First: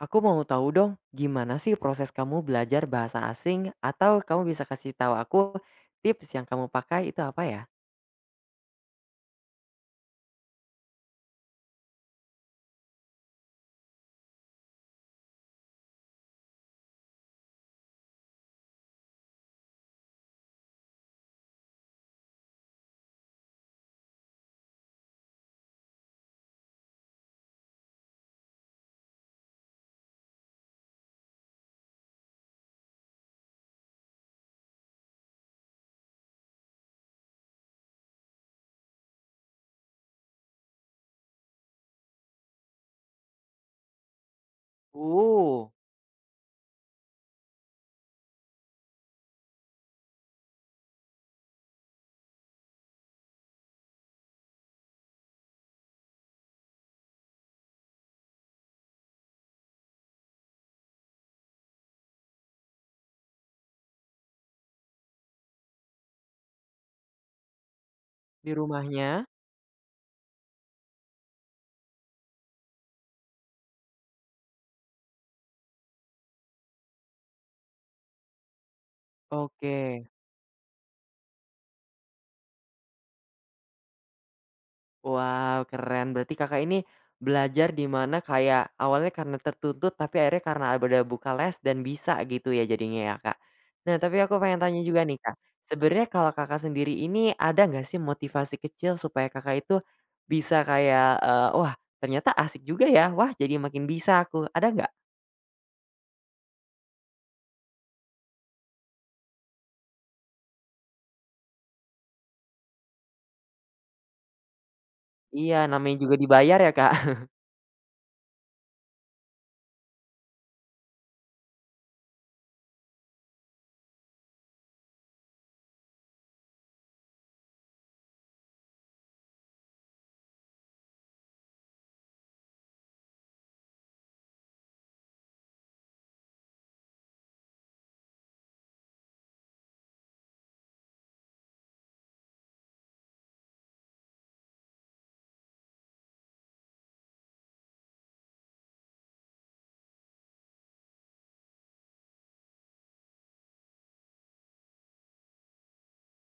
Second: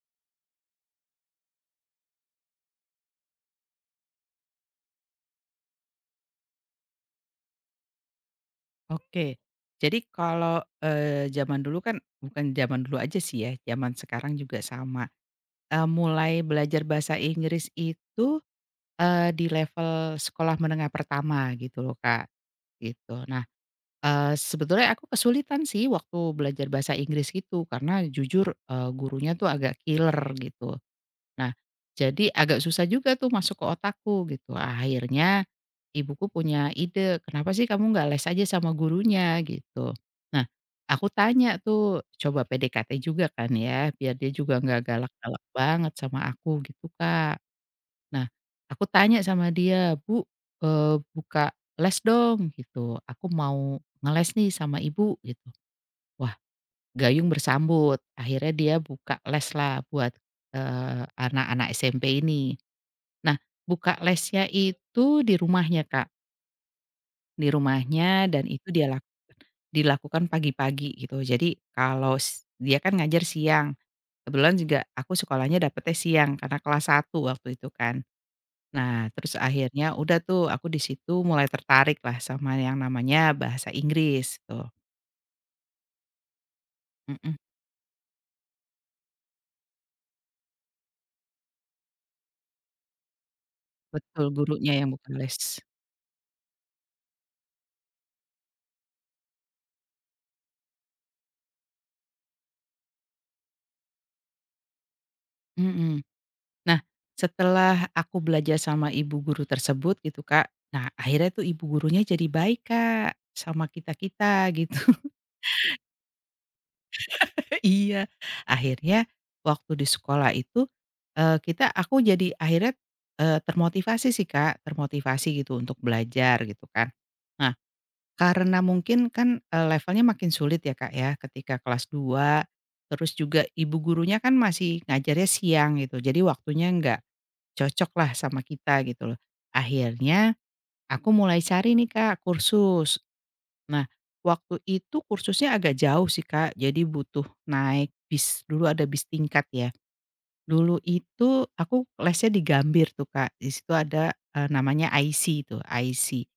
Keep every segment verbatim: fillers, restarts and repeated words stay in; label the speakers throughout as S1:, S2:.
S1: Aku mau tahu dong, gimana sih proses kamu belajar bahasa asing? Atau kamu bisa kasih tahu aku tips yang kamu pakai itu apa ya?
S2: Oke. Jadi kalau, eee, zaman dulu kan bukan zaman dulu aja sih ya, zaman sekarang juga sama, eee, mulai belajar bahasa Inggris itu, eee, di level sekolah menengah pertama gitu loh, Kak, gitu. Nah, eee, sebetulnya aku kesulitan sih waktu belajar bahasa Inggris gitu karena jujur, eee, gurunya tuh agak killer gitu. Nah, jadi agak susah juga tuh masuk ke otakku gitu. Akhirnya ibuku punya ide, "Kenapa sih kamu nggak les aja sama gurunya?" gitu. Nah, aku tanya tuh, coba P D K T juga kan ya, biar dia juga nggak galak-galak
S1: Oh,
S2: banget sama aku gitu, Kak. Nah, aku tanya sama dia, "Bu, eee, buka les dong," gitu. "Aku mau ngeles nih sama Ibu," gitu. Wah, gayung bersambut. Akhirnya dia buka les lah buat, eee, anak-anak S M P ini. Nah, buka lesnya itu di rumahnya, Kak, di rumahnya dan
S1: di
S2: itu dia lak
S1: rumahnya?
S2: dilakukan pagi-pagi gitu. Jadi kalau s dia kan ngajar siang, kebetulan juga aku sekolahnya dapetnya siang karena kelas satu waktu itu kan. Nah, terus akhirnya
S1: Oke.
S2: udah tuh aku di situ mulai tertarik lah sama yang namanya bahasa Inggris tuh,
S1: Wow, keren. Berarti Kakak ini
S2: mhm,
S1: belajar di mana kayak awalnya karena tertuntut, tapi akhirnya karena ada buka les dan bisa gitu ya jadinya ya, Kak. Nah, tapi
S2: betul
S1: aku pengen
S2: gurunya
S1: tanya
S2: yang
S1: juga
S2: buka
S1: nih, Kak.
S2: les,
S1: Sebenarnya kalau Kakak sendiri ini ada nggak sih motivasi kecil supaya Kakak itu bisa kayak, eee, "Wah, ternyata asik juga ya. Wah, jadi makin bisa aku." Ada nggak?
S2: mhm. Nah, setelah aku belajar sama ibu guru tersebut gitu, Kak. Nah, akhirnya tuh ibu gurunya jadi baik, Kak, sama kita-kita gitu.
S1: Iya, namanya juga dibayar ya, Kak.
S2: Iya, akhirnya waktu di sekolah itu, eee, kita aku jadi akhirnya, eee, termotivasi sih, Kak, termotivasi gitu untuk belajar gitu kan. Nah, karena mungkin kan, eee, levelnya makin sulit ya, Kak, ya ketika kelas dua, terus juga ibu gurunya kan masih ngajarnya siang gitu, jadi waktunya nggak cocok lah sama kita gitu loh. Akhirnya aku mulai cari nih Kak kursus. Nah, waktu itu kursusnya agak jauh sih Kak, jadi butuh naik bis, dulu ada bis tingkat ya. Dulu itu aku lesnya di Gambir tuh Kak, di situ ada, eee, namanya I C tuh, I C,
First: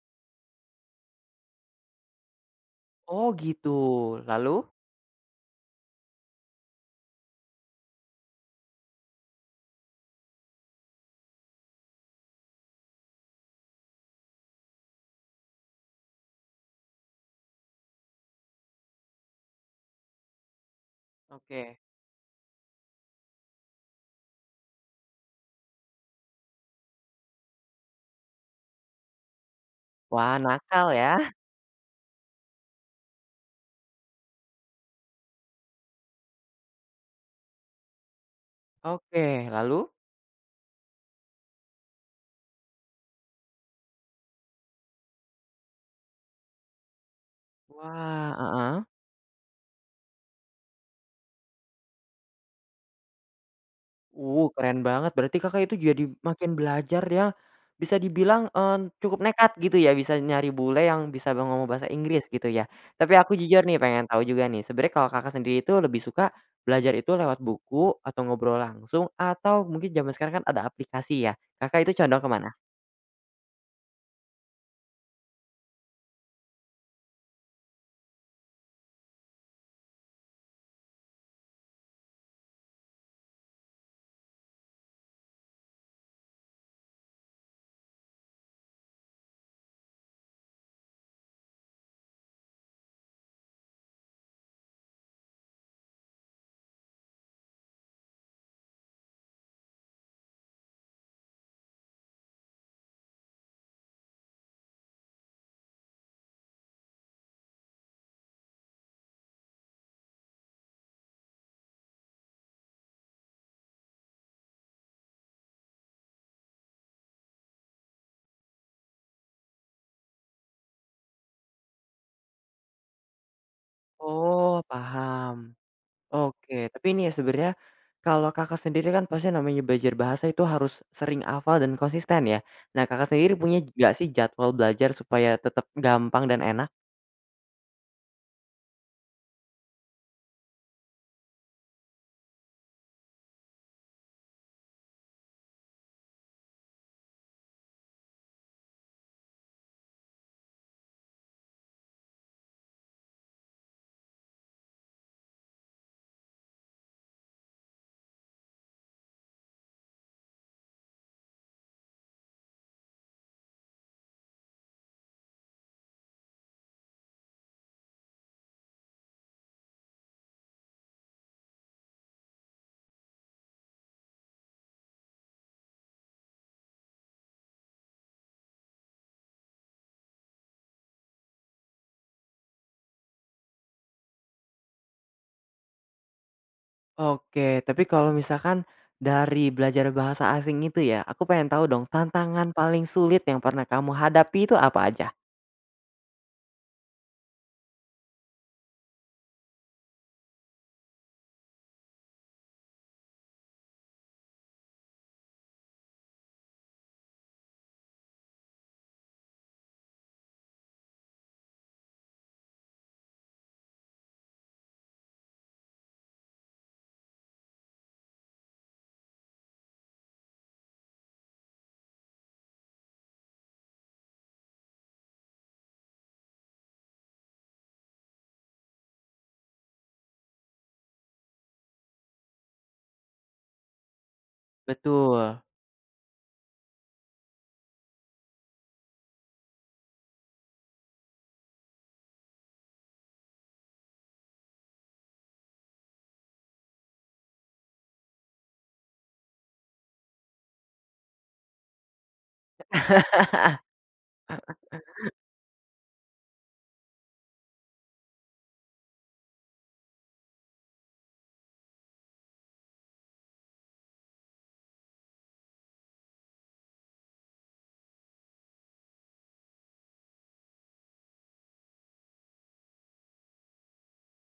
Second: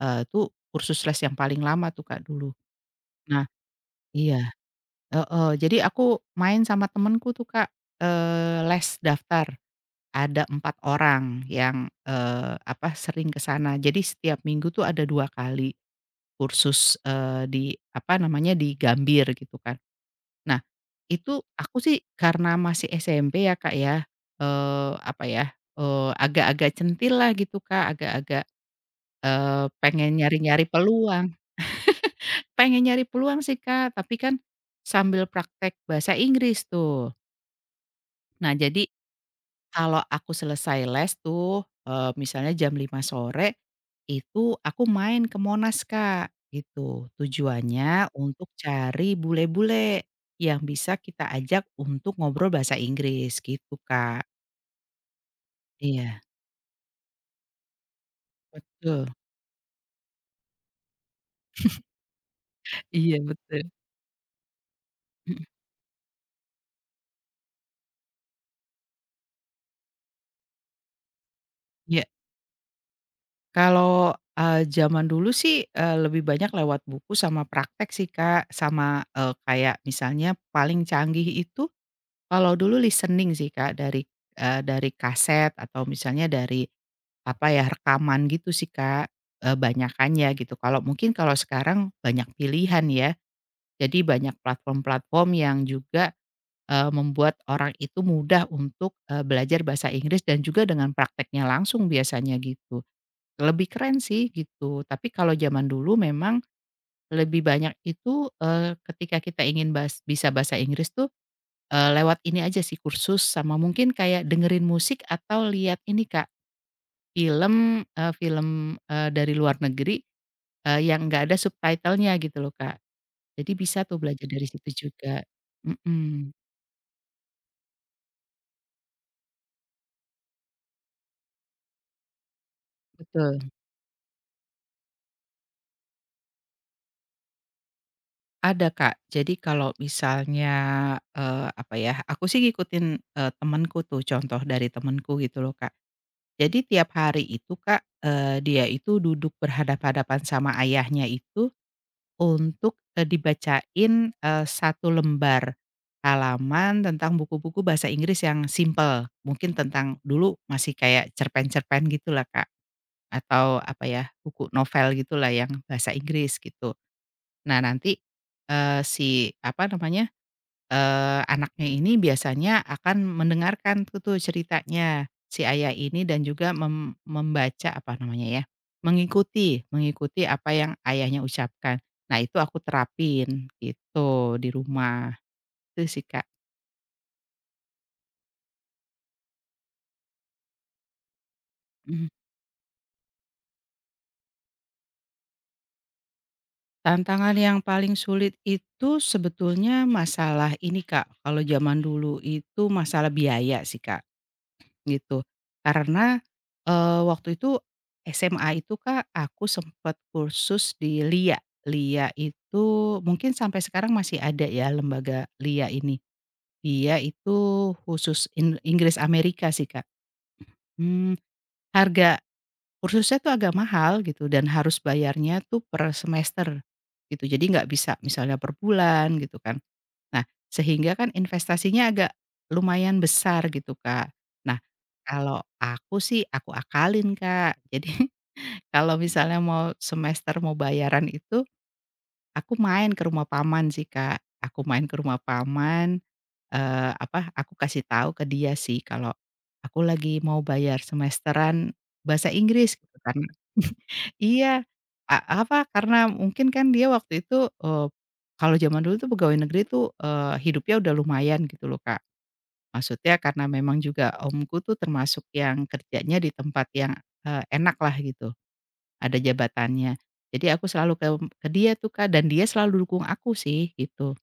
S2: eee, itu kursus les yang paling lama tuh Kak dulu.
S1: Oh,
S2: Nah
S1: gitu.
S2: iya,
S1: Lalu?
S2: heeh, jadi aku main sama temenku tuh Kak, eee, les daftar. Ada empat orang yang, eee, apa, sering ke sana. Jadi setiap minggu tuh ada dua kali kursus, eee, di, apa namanya, di Gambir gitu kan. Nah, itu aku
S1: Oke.
S2: sih karena masih S M P ya, Kak, ya, eee, apa ya, eee, agak-agak centil lah gitu, Kak, agak-agak, eee, pengen
S1: Wah,
S2: nyari-nyari
S1: nakal ya.
S2: peluang. Pengen nyari peluang sih, Kak, tapi kan sambil praktek bahasa Inggris tuh. Nah, jadi
S1: Oke, lalu?
S2: kalau aku selesai les tuh, eee, misalnya jam lima sore, itu aku main ke Monas, Kak, gitu. Tujuannya
S1: Wah,
S2: untuk
S1: heeh.
S2: cari bule-bule yang bisa kita ajak untuk ngobrol bahasa Inggris gitu, Kak.
S1: Wuh, keren banget. Berarti Kakak itu jadi
S2: Iya,
S1: makin belajar ya, bisa dibilang, eee,
S2: betul.
S1: cukup nekat gitu ya, bisa nyari bule yang bisa ba ngomong bahasa Inggris gitu ya.
S2: Iya,
S1: Tapi aku
S2: betul.
S1: jujur nih pengen tahu juga nih, sebenarnya kalau Kakak
S2: Mhm,
S1: sendiri itu lebih suka belajar itu lewat buku atau ngobrol langsung atau mungkin zaman sekarang kan ada aplikasi ya, Kakak itu
S2: iya.
S1: condong kemana?
S2: Kalau, eee, zaman dulu sih, eee, lebih banyak lewat buku sama praktek sih, Kak, sama, eee, kayak misalnya paling canggih itu. Kalau dulu listening sih Kak dari, eee, dari kaset atau misalnya dari, apa ya, rekaman gitu sih Kak, eee, banyakannya gitu. Kalau mungkin kalau sekarang banyak pilihan ya, jadi banyak platform-platform yang juga, eee, membuat orang itu mudah untuk, eee, belajar bahasa Inggris dan juga dengan prakteknya langsung biasanya gitu. Lebih keren sih gitu, tapi kalau zaman dulu memang lebih banyak itu, eee, ketika kita ingin bahas bisa bahasa Inggris tuh. Eee, lewat ini aja sih kursus sama mungkin kayak dengerin musik atau lihat ini Kak, film, eee, film, eee, dari luar negeri, eee, yang nggak ada subtitle-nya gitu loh Kak. Jadi bisa tuh belajar dari
S1: Oh,
S2: situ juga.
S1: paham.
S2: Mhm.
S1: Oke, tapi ini ya sebenarnya kalau Kakak sendiri kan pasti namanya belajar bahasa itu harus sering hafal dan konsisten ya. Nah, Kakak sendiri
S2: Betul,
S1: punya nggak sih jadwal belajar supaya tetap gampang dan enak?
S2: ada Kak. Jadi kalau misalnya, eee, apa ya, aku sih ngikutin, eee, temenku tuh, contoh dari temenku gitu loh Kak. Jadi tiap hari itu Kak, eee, dia itu duduk berhadapan-hadapan sama ayahnya itu untuk, eee, dibacain, eee, satu lembar halaman tentang buku-buku bahasa Inggris yang simple, mungkin tentang dulu masih kayak cerpen-cerpen gitulah, Kak, atau apa ya, buku novel gitulah yang bahasa Inggris gitu. Nah nanti, eee, si apa namanya Eee, anaknya ini biasanya akan mendengarkan tuh tuh ceritanya si ayah ini dan juga mem membaca apa namanya ya, mengikuti mengikuti apa yang ayahnya ucapkan. Nah itu aku terapin gitu di rumah, itu sih, Kak.
S1: Oke, tapi kalau misalkan dari belajar bahasa asing itu ya, aku pengen tahu dong
S2: Mhm.
S1: tantangan paling sulit yang pernah kamu hadapi itu apa aja?
S2: Tantangan yang paling sulit itu sebetulnya masalah ini, Kak, kalau zaman dulu itu masalah biaya sih, Kak. Gitu. Karena, eee, waktu itu S M A itu Kak, aku sempet kursus di LIA. LIA itu mungkin sampai sekarang masih ada ya lembaga LIA ini. Dia itu khusus In Inggris Amerika sih Kak. Mmm, harga kursusnya tuh agak mahal gitu dan harus bayarnya tuh per semester gitu. Jadi nggak bisa misalnya per bulan gitu kan. Nah, sehingga kan investasinya agak lumayan besar gitu, Kak. Nah,
S1: Betul.
S2: kalau aku sih aku akalin, Kak. Jadi kalau misalnya mau semester mau bayaran itu, aku main ke rumah paman sih, Kak. Aku main ke rumah paman. Eee, apa, aku kasih tahu ke dia sih kalau aku lagi mau bayar semesteran bahasa Inggris gitu kan. Iya, a apa, karena mungkin kan dia waktu itu, eee, kalau zaman dulu tuh pegawai negeri tuh, eee, hidupnya udah lumayan gitu loh, Kak. Maksudnya karena memang juga omku tuh termasuk yang kerjanya di tempat yang, eee, enak lah gitu, ada jabatannya. Jadi aku selalu ke ke dia tuh, Kak, dan dia selalu dukung aku sih gitu.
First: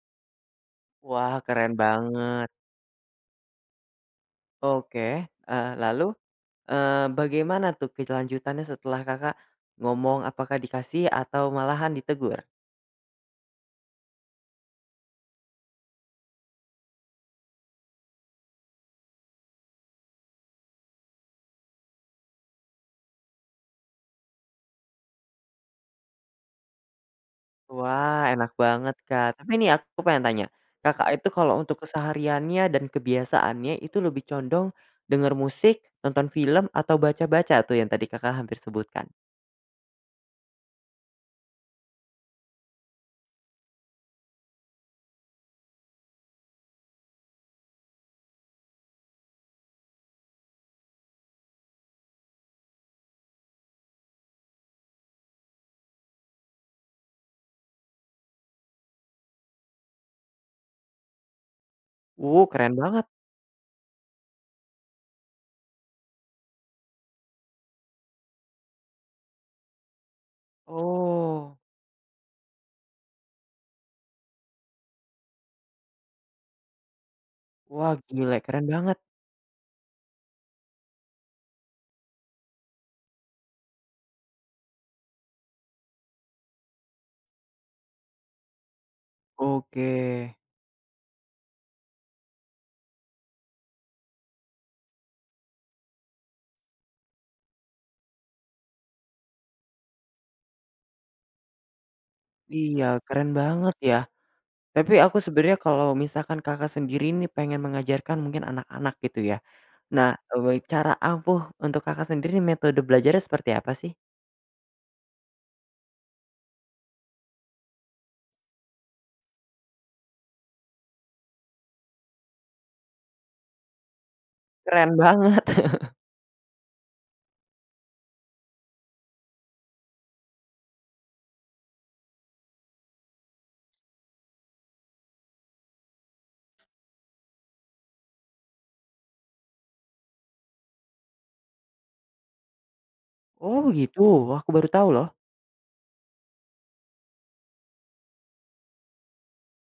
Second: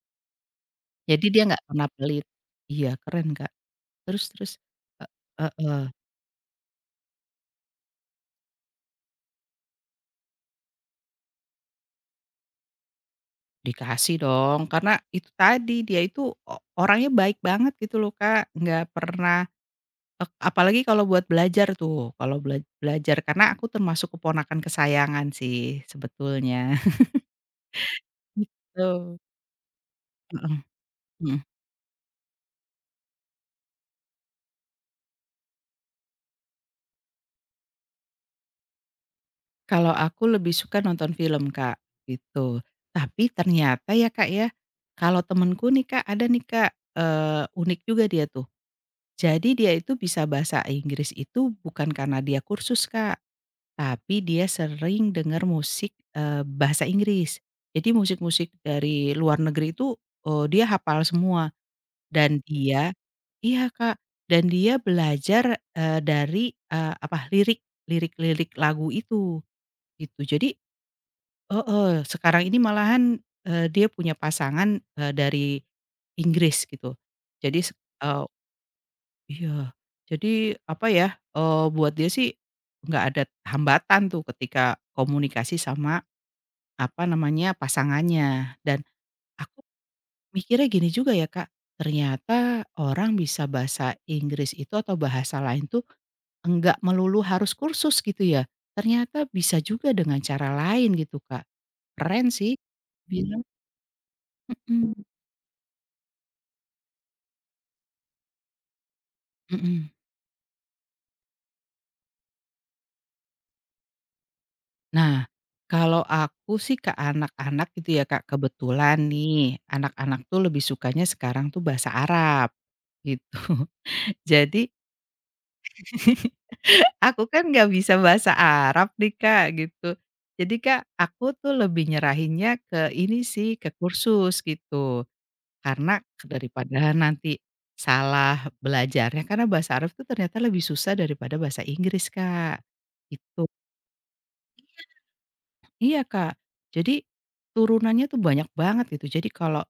S2: Jadi
S1: Wah,
S2: dia nggak
S1: keren
S2: pernah pelit.
S1: banget.
S2: Iya, keren, Kak. Terus terus
S1: Oke,
S2: e
S1: eee,
S2: heeh,
S1: lalu? Eee, bagaimana tuh kelanjutannya setelah Kakak ngomong apakah dikasih atau malahan ditegur?
S2: dikasih dong, karena itu tadi, dia itu o orangnya baik banget gitu loh, Kak, nggak pernah ek apalagi kalau buat belajar tuh, kalau bela belajar, karena aku termasuk keponakan kesayangan sih sebetulnya,
S1: Wah, enak banget,
S2: gitu.
S1: Kak. Tapi nih aku pengen tanya,
S2: Heeh,
S1: Kakak itu
S2: mhm.
S1: kalau untuk kesehariannya dan kebiasaannya itu lebih condong denger musik, nonton film, atau baca-baca tuh yang tadi Kakak hampir sebutkan?
S2: Kalau aku lebih suka nonton film, Kak, gitu. Tapi ternyata ya, Kak, ya, kalau temenku nih, Kak, ada nih, Kak, eee, unik juga dia tuh. Jadi dia itu bisa bahasa Inggris itu bukan karena dia kursus Kak, tapi dia sering dengar musik, eee, bahasa Inggris. Jadi musik-musik dari luar negeri itu, eee, dia hafal semua dan
S1: Uh, keren
S2: dia,
S1: banget.
S2: iya Kak, dan dia belajar, eee, dari, eee, apa, lirik lirik-lirik lagu itu, gitu. Jadi
S1: Oh.
S2: oh oh, sekarang ini malahan, eee, dia punya pasangan, eee, dari Inggris gitu. Jadi,
S1: Wah, gila keren banget.
S2: iya, jadi apa ya, eee, buat dia sih nggak ada hambatan tuh ketika komunikasi sama, apa namanya, pasangannya dan aku
S1: Oke.
S2: mikirnya gini juga ya, Kak, ternyata orang bisa bahasa Inggris itu atau bahasa lain tuh enggak melulu harus kursus gitu ya, ternyata bisa juga dengan cara lain gitu, Kak. Keren sih
S1: Iya, keren
S2: bilang,
S1: banget ya.
S2: mhm,
S1: Tapi aku sebenarnya kalau misalkan Kakak sendiri nih pengen mengajarkan mungkin anak-anak gitu ya,
S2: mhm.
S1: Nah, eee, cara ampuh untuk Kakak sendiri metode belajarnya seperti apa sih?
S2: Nah, kalau aku sih ke anak-anak gitu ya Kak, kebetulan nih anak-anak tuh lebih sukanya sekarang tuh bahasa Arab, gitu. Jadi
S1: Keren banget.
S2: aku kan nggak bisa bahasa Arab nih Kak, gitu. Jadi Kak, aku tuh lebih nyerahinnya ke ini sih, ke kursus gitu. Karena daripada nanti salah belajarnya, karena bahasa Arab tuh ternyata lebih susah daripada bahasa Inggris Kak, gitu.
S1: Oh begitu? Wah aku baru tahu loh.
S2: Iya, Kak. Jadi, turunannya tuh banyak banget gitu. Jadi kalau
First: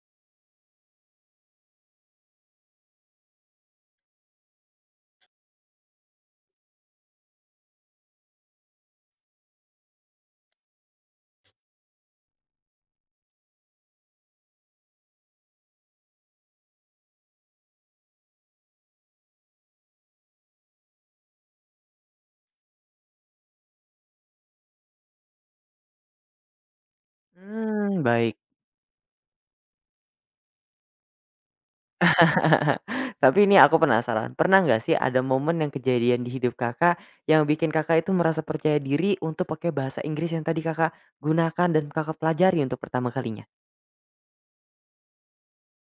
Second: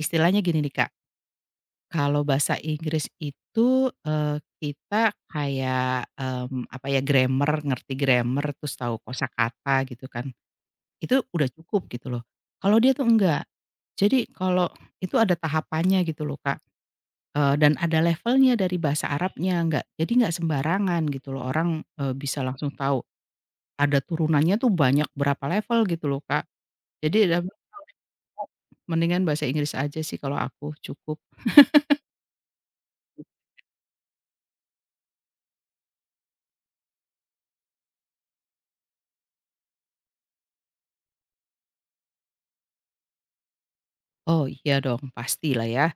S2: istilahnya gini nih, Kak, kalau bahasa Inggris itu, eee, kita kayak, mmm, apa ya, grammar, ngerti grammar, terus tahu kosakata gitu kan, itu udah cukup gitu loh. Kalau dia tuh enggak. Jadi kalau itu ada tahapannya gitu loh, Kak, eee, dan ada levelnya dari bahasa Arabnya, enggak. Jadi enggak sembarangan gitu loh orang, eee, bisa langsung tahu. Ada turunannya tuh banyak berapa level gitu loh, Kak. Jadi ada
S1: Mmm, baik.
S2: Oh, mendingan bahasa Inggris aja sih kalau aku, cukup.
S1: Tapi ini aku penasaran, pernah nggak sih ada momen yang kejadian di hidup Kakak, yang bikin Kakak itu merasa percaya diri untuk pakai bahasa Inggris yang tadi Kakak gunakan dan Kakak pelajari untuk pertama kalinya?
S2: Oh, iya dong, pastilah ya.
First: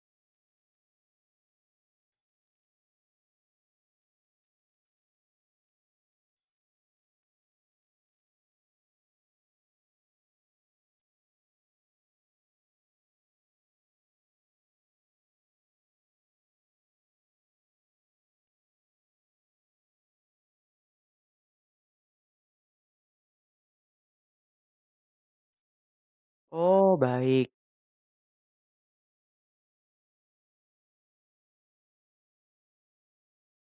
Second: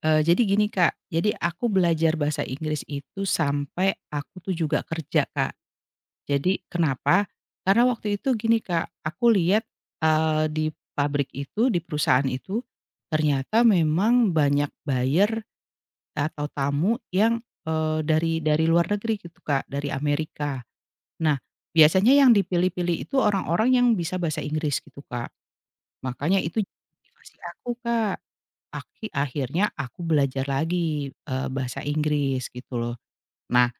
S2: Eee, jadi gini, Kak, jadi aku belajar bahasa Inggris itu sampai aku tuh juga kerja, Kak. Jadi kenapa? Karena waktu itu gini, Kak, aku lihat, eee, di pabrik itu, di perusahaan itu, ternyata memang banyak buyer atau tamu yang, eee, dari dari luar negeri gitu, Kak, dari Amerika. Nah, biasanya yang dipilih-pilih itu orang-orang yang bisa bahasa Inggris gitu, Kak. Makanya itu
S1: Oh
S2: motivasi
S1: baik.
S2: aku, Kak. Aki akhirnya aku belajar lagi, eee, bahasa Inggris gitu loh. Nah,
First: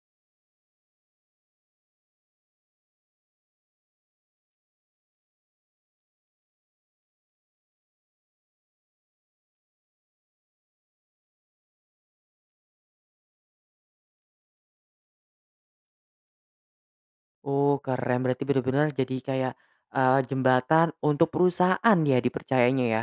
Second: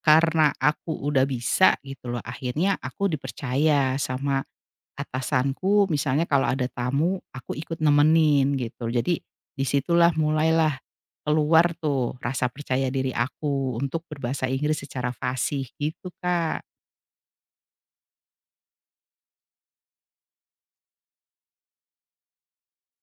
S2: karena aku udah bisa gitu loh, akhirnya aku dipercaya sama atasanku, misalnya kalau ada tamu aku ikut nemenin gitu. Jadi di situlah mulailah keluar tuh rasa percaya diri aku untuk berbahasa Inggris secara fasih gitu, Kak.
S1: Oh keren, berarti bener-bener jadi kayak, eee, jembatan untuk perusahaan ya dipercayanya ya?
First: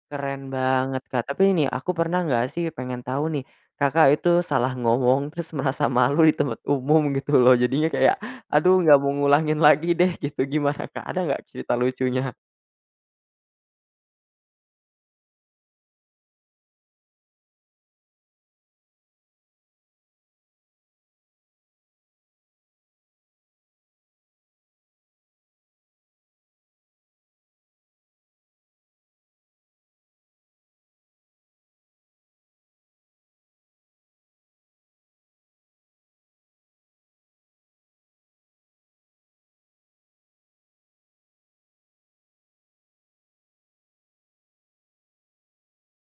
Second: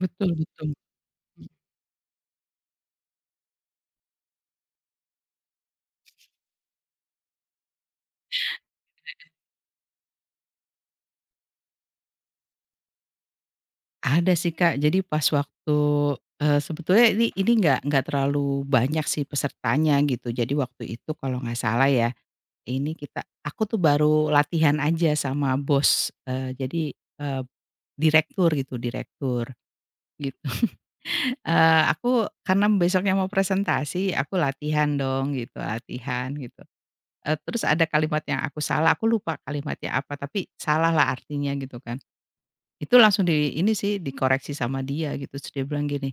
S2: Betul
S1: Keren
S2: betul.
S1: banget, Kak. Tapi ini aku pernah nggak sih pengen tahu nih, Kakak itu salah ngomong terus merasa malu di tempat umum gitu loh, jadinya kayak, "Aduh nggak mau ngulangin lagi deh," gitu. Gimana, Kak? Ada nggak cerita lucunya?
S2: Ada sih, Kak. Jadi pas waktu, eee, sebetulnya ini ini nggak nggak terlalu banyak sih pesertanya gitu. Jadi waktu itu kalau nggak salah ya, ini kita aku tuh baru latihan aja sama bos, eee, jadi, eee, direktur gitu, direktur gitu. Eee, aku karena besoknya mau presentasi, aku latihan dong gitu, latihan gitu. Eee, terus ada kalimat yang aku salah, aku lupa kalimatnya apa, tapi salah lah artinya gitu kan. Itu langsung di ini sih, dikoreksi sama dia gitu, terus dia bilang gini,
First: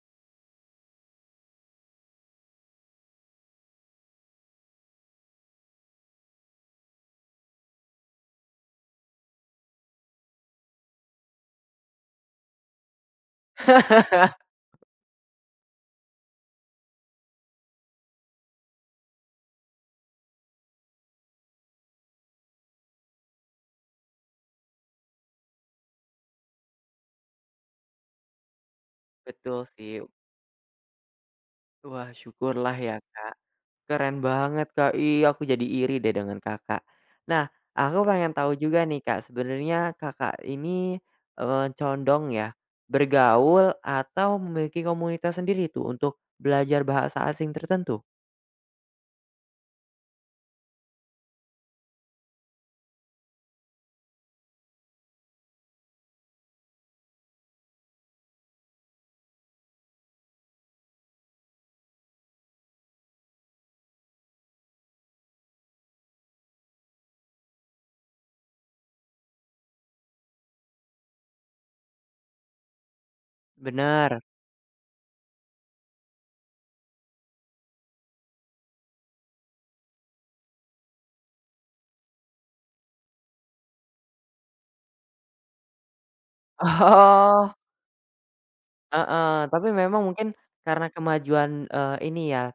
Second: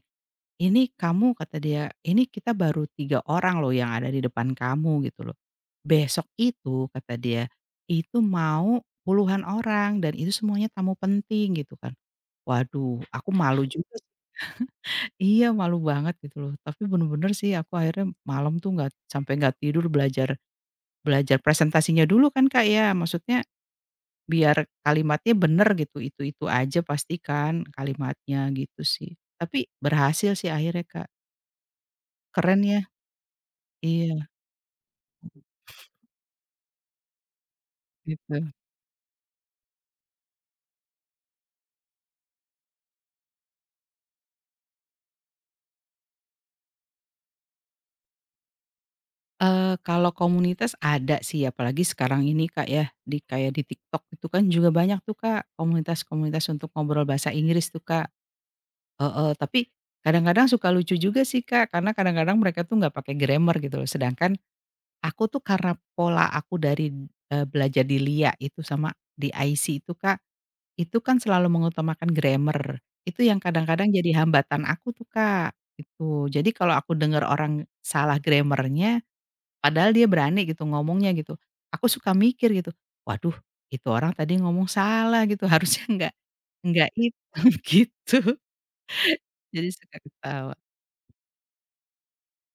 S2: "Ini kamu," kata dia, "ini kita baru tiga orang loh yang ada di depan kamu," gitu loh. "Besok itu," kata dia, "itu mau puluhan orang dan itu semuanya tamu penting," gitu kan. Waduh, aku malu juga sih, iya, malu banget gitu loh. Tapi bener-bener sih aku akhirnya malam tuh nggak sampai nggak tidur belajar belajar presentasinya dulu kan, Kak, ya. Maksudnya biar kalimatnya bener gitu, itu-itu aja pastikan kalimatnya, gitu sih.
S1: Betul
S2: Tapi
S1: sih.
S2: berhasil sih akhirnya, Kak.
S1: Wah
S2: Keren
S1: syukurlah
S2: ya.
S1: ya, Kak. Keren
S2: Iya.
S1: banget, Kak. Ih, aku jadi iri deh dengan Kakak. Nah, aku pengen
S2: Gitu.
S1: tahu juga nih, Kak, sebenarnya Kakak ini, eee, condong ya, bergaul atau memiliki komunitas sendiri tuh untuk belajar bahasa asing tertentu?
S2: Eee, kalau komunitas ada sih, apalagi sekarang ini Kak ya, di kayak di TikTok itu kan juga banyak tuh Kak, komunitas-komunitas untuk ngobrol bahasa Inggris tuh Kak, heeh. Tapi kadang-kadang suka lucu juga sih Kak, karena kadang-kadang mereka tuh nggak pakai grammar gitu loh, sedangkan aku tuh karena pola aku dari, eee, belajar di LIA itu sama di I C itu Kak, itu kan selalu mengutamakan grammar, itu yang kadang-kadang jadi
S1: Benar.
S2: hambatan aku tuh Kak, gitu. Jadi kalau aku dengar orang salah grammar-nya. Padahal dia berani gitu ngomongnya gitu. Aku suka mikir gitu, "Waduh itu orang tadi ngomong salah gitu, harusnya nggak nggak itu,"
S1: Oh,
S2: gitu.
S1: heeh,
S2: Jadi
S1: tapi
S2: suka
S1: memang mungkin
S2: ketawa.
S1: karena kemajuan, eee, ini ya,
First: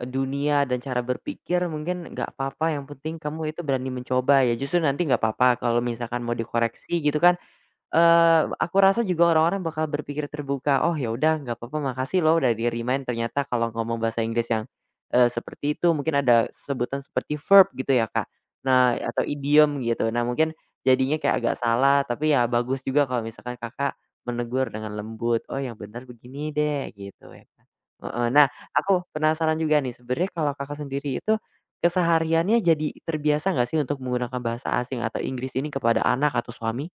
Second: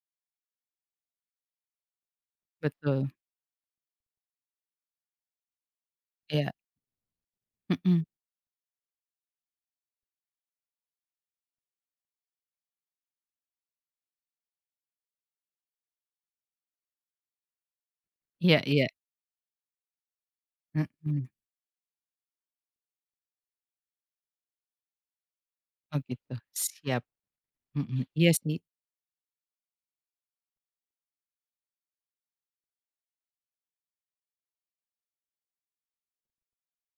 S1: eee, dunia dan cara berpikir mungkin nggak apa-apa yang
S2: Betul,
S1: penting kamu itu berani mencoba ya, justru nanti nggak apa-apa kalau misalkan mau
S2: iya,
S1: dikoreksi gitu kan.
S2: mhm,
S1: Eee, aku rasa juga orang-orang bakal berpikir terbuka, "Oh ya udah nggak apa-apa makasih loh udah di-remind ternyata kalau ngomong bahasa Inggris yang, eee, seperti itu mungkin ada sebutan seperti verb gitu ya Kak,
S2: iya, iya,
S1: nah atau idiom gitu nah mungkin jadinya
S2: mhm.
S1: kayak agak salah tapi ya bagus juga kalau misalkan Kakak menegur dengan lembut, "Oh yang
S2: Oh
S1: benar
S2: gitu,
S1: begini deh,"
S2: siap,
S1: gitu ya Kak,
S2: mhm,
S1: heeh.
S2: iya
S1: Nah
S2: sih.
S1: aku penasaran juga nih sebenarnya kalau Kakak sendiri itu kesehariannya jadi terbiasa nggak sih untuk menggunakan bahasa asing atau Inggris ini kepada anak atau suami?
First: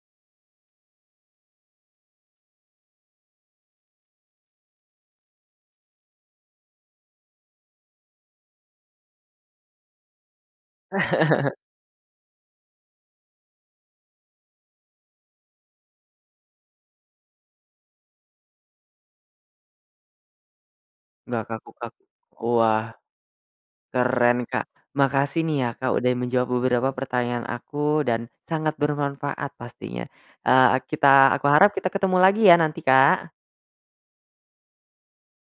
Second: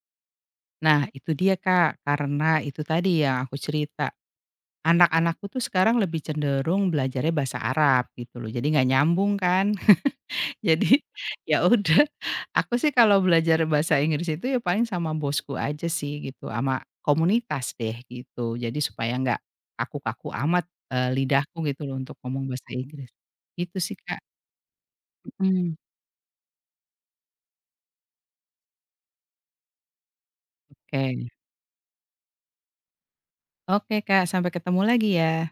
S2: Nah itu dia Kak, karena itu tadi yang aku cerita, anak-anakku tuh sekarang lebih cenderung belajarnya bahasa Arab gitu loh, jadi nggak nyambung kan. Jadi, ya udah, aku sih kalau belajar bahasa Inggris itu ya paling sama bosku aja sih gitu, sama komunitas deh gitu. Jadi supaya nggak kaku-kaku amat, eee,
S1: Nggak Kak,
S2: lidahku
S1: aku
S2: gitu loh
S1: aku
S2: untuk ngomong bahasa
S1: wah
S2: Inggris. Itu sih Kak,
S1: keren Kak. Makasih nih ya
S2: mhm.
S1: Kak udah menjawab beberapa pertanyaan aku dan sangat bermanfaat pastinya. Eee,
S2: Oke.
S1: kita aku harap kita ketemu lagi ya nanti Kak.
S2: Oke Kak, sampai ketemu lagi ya.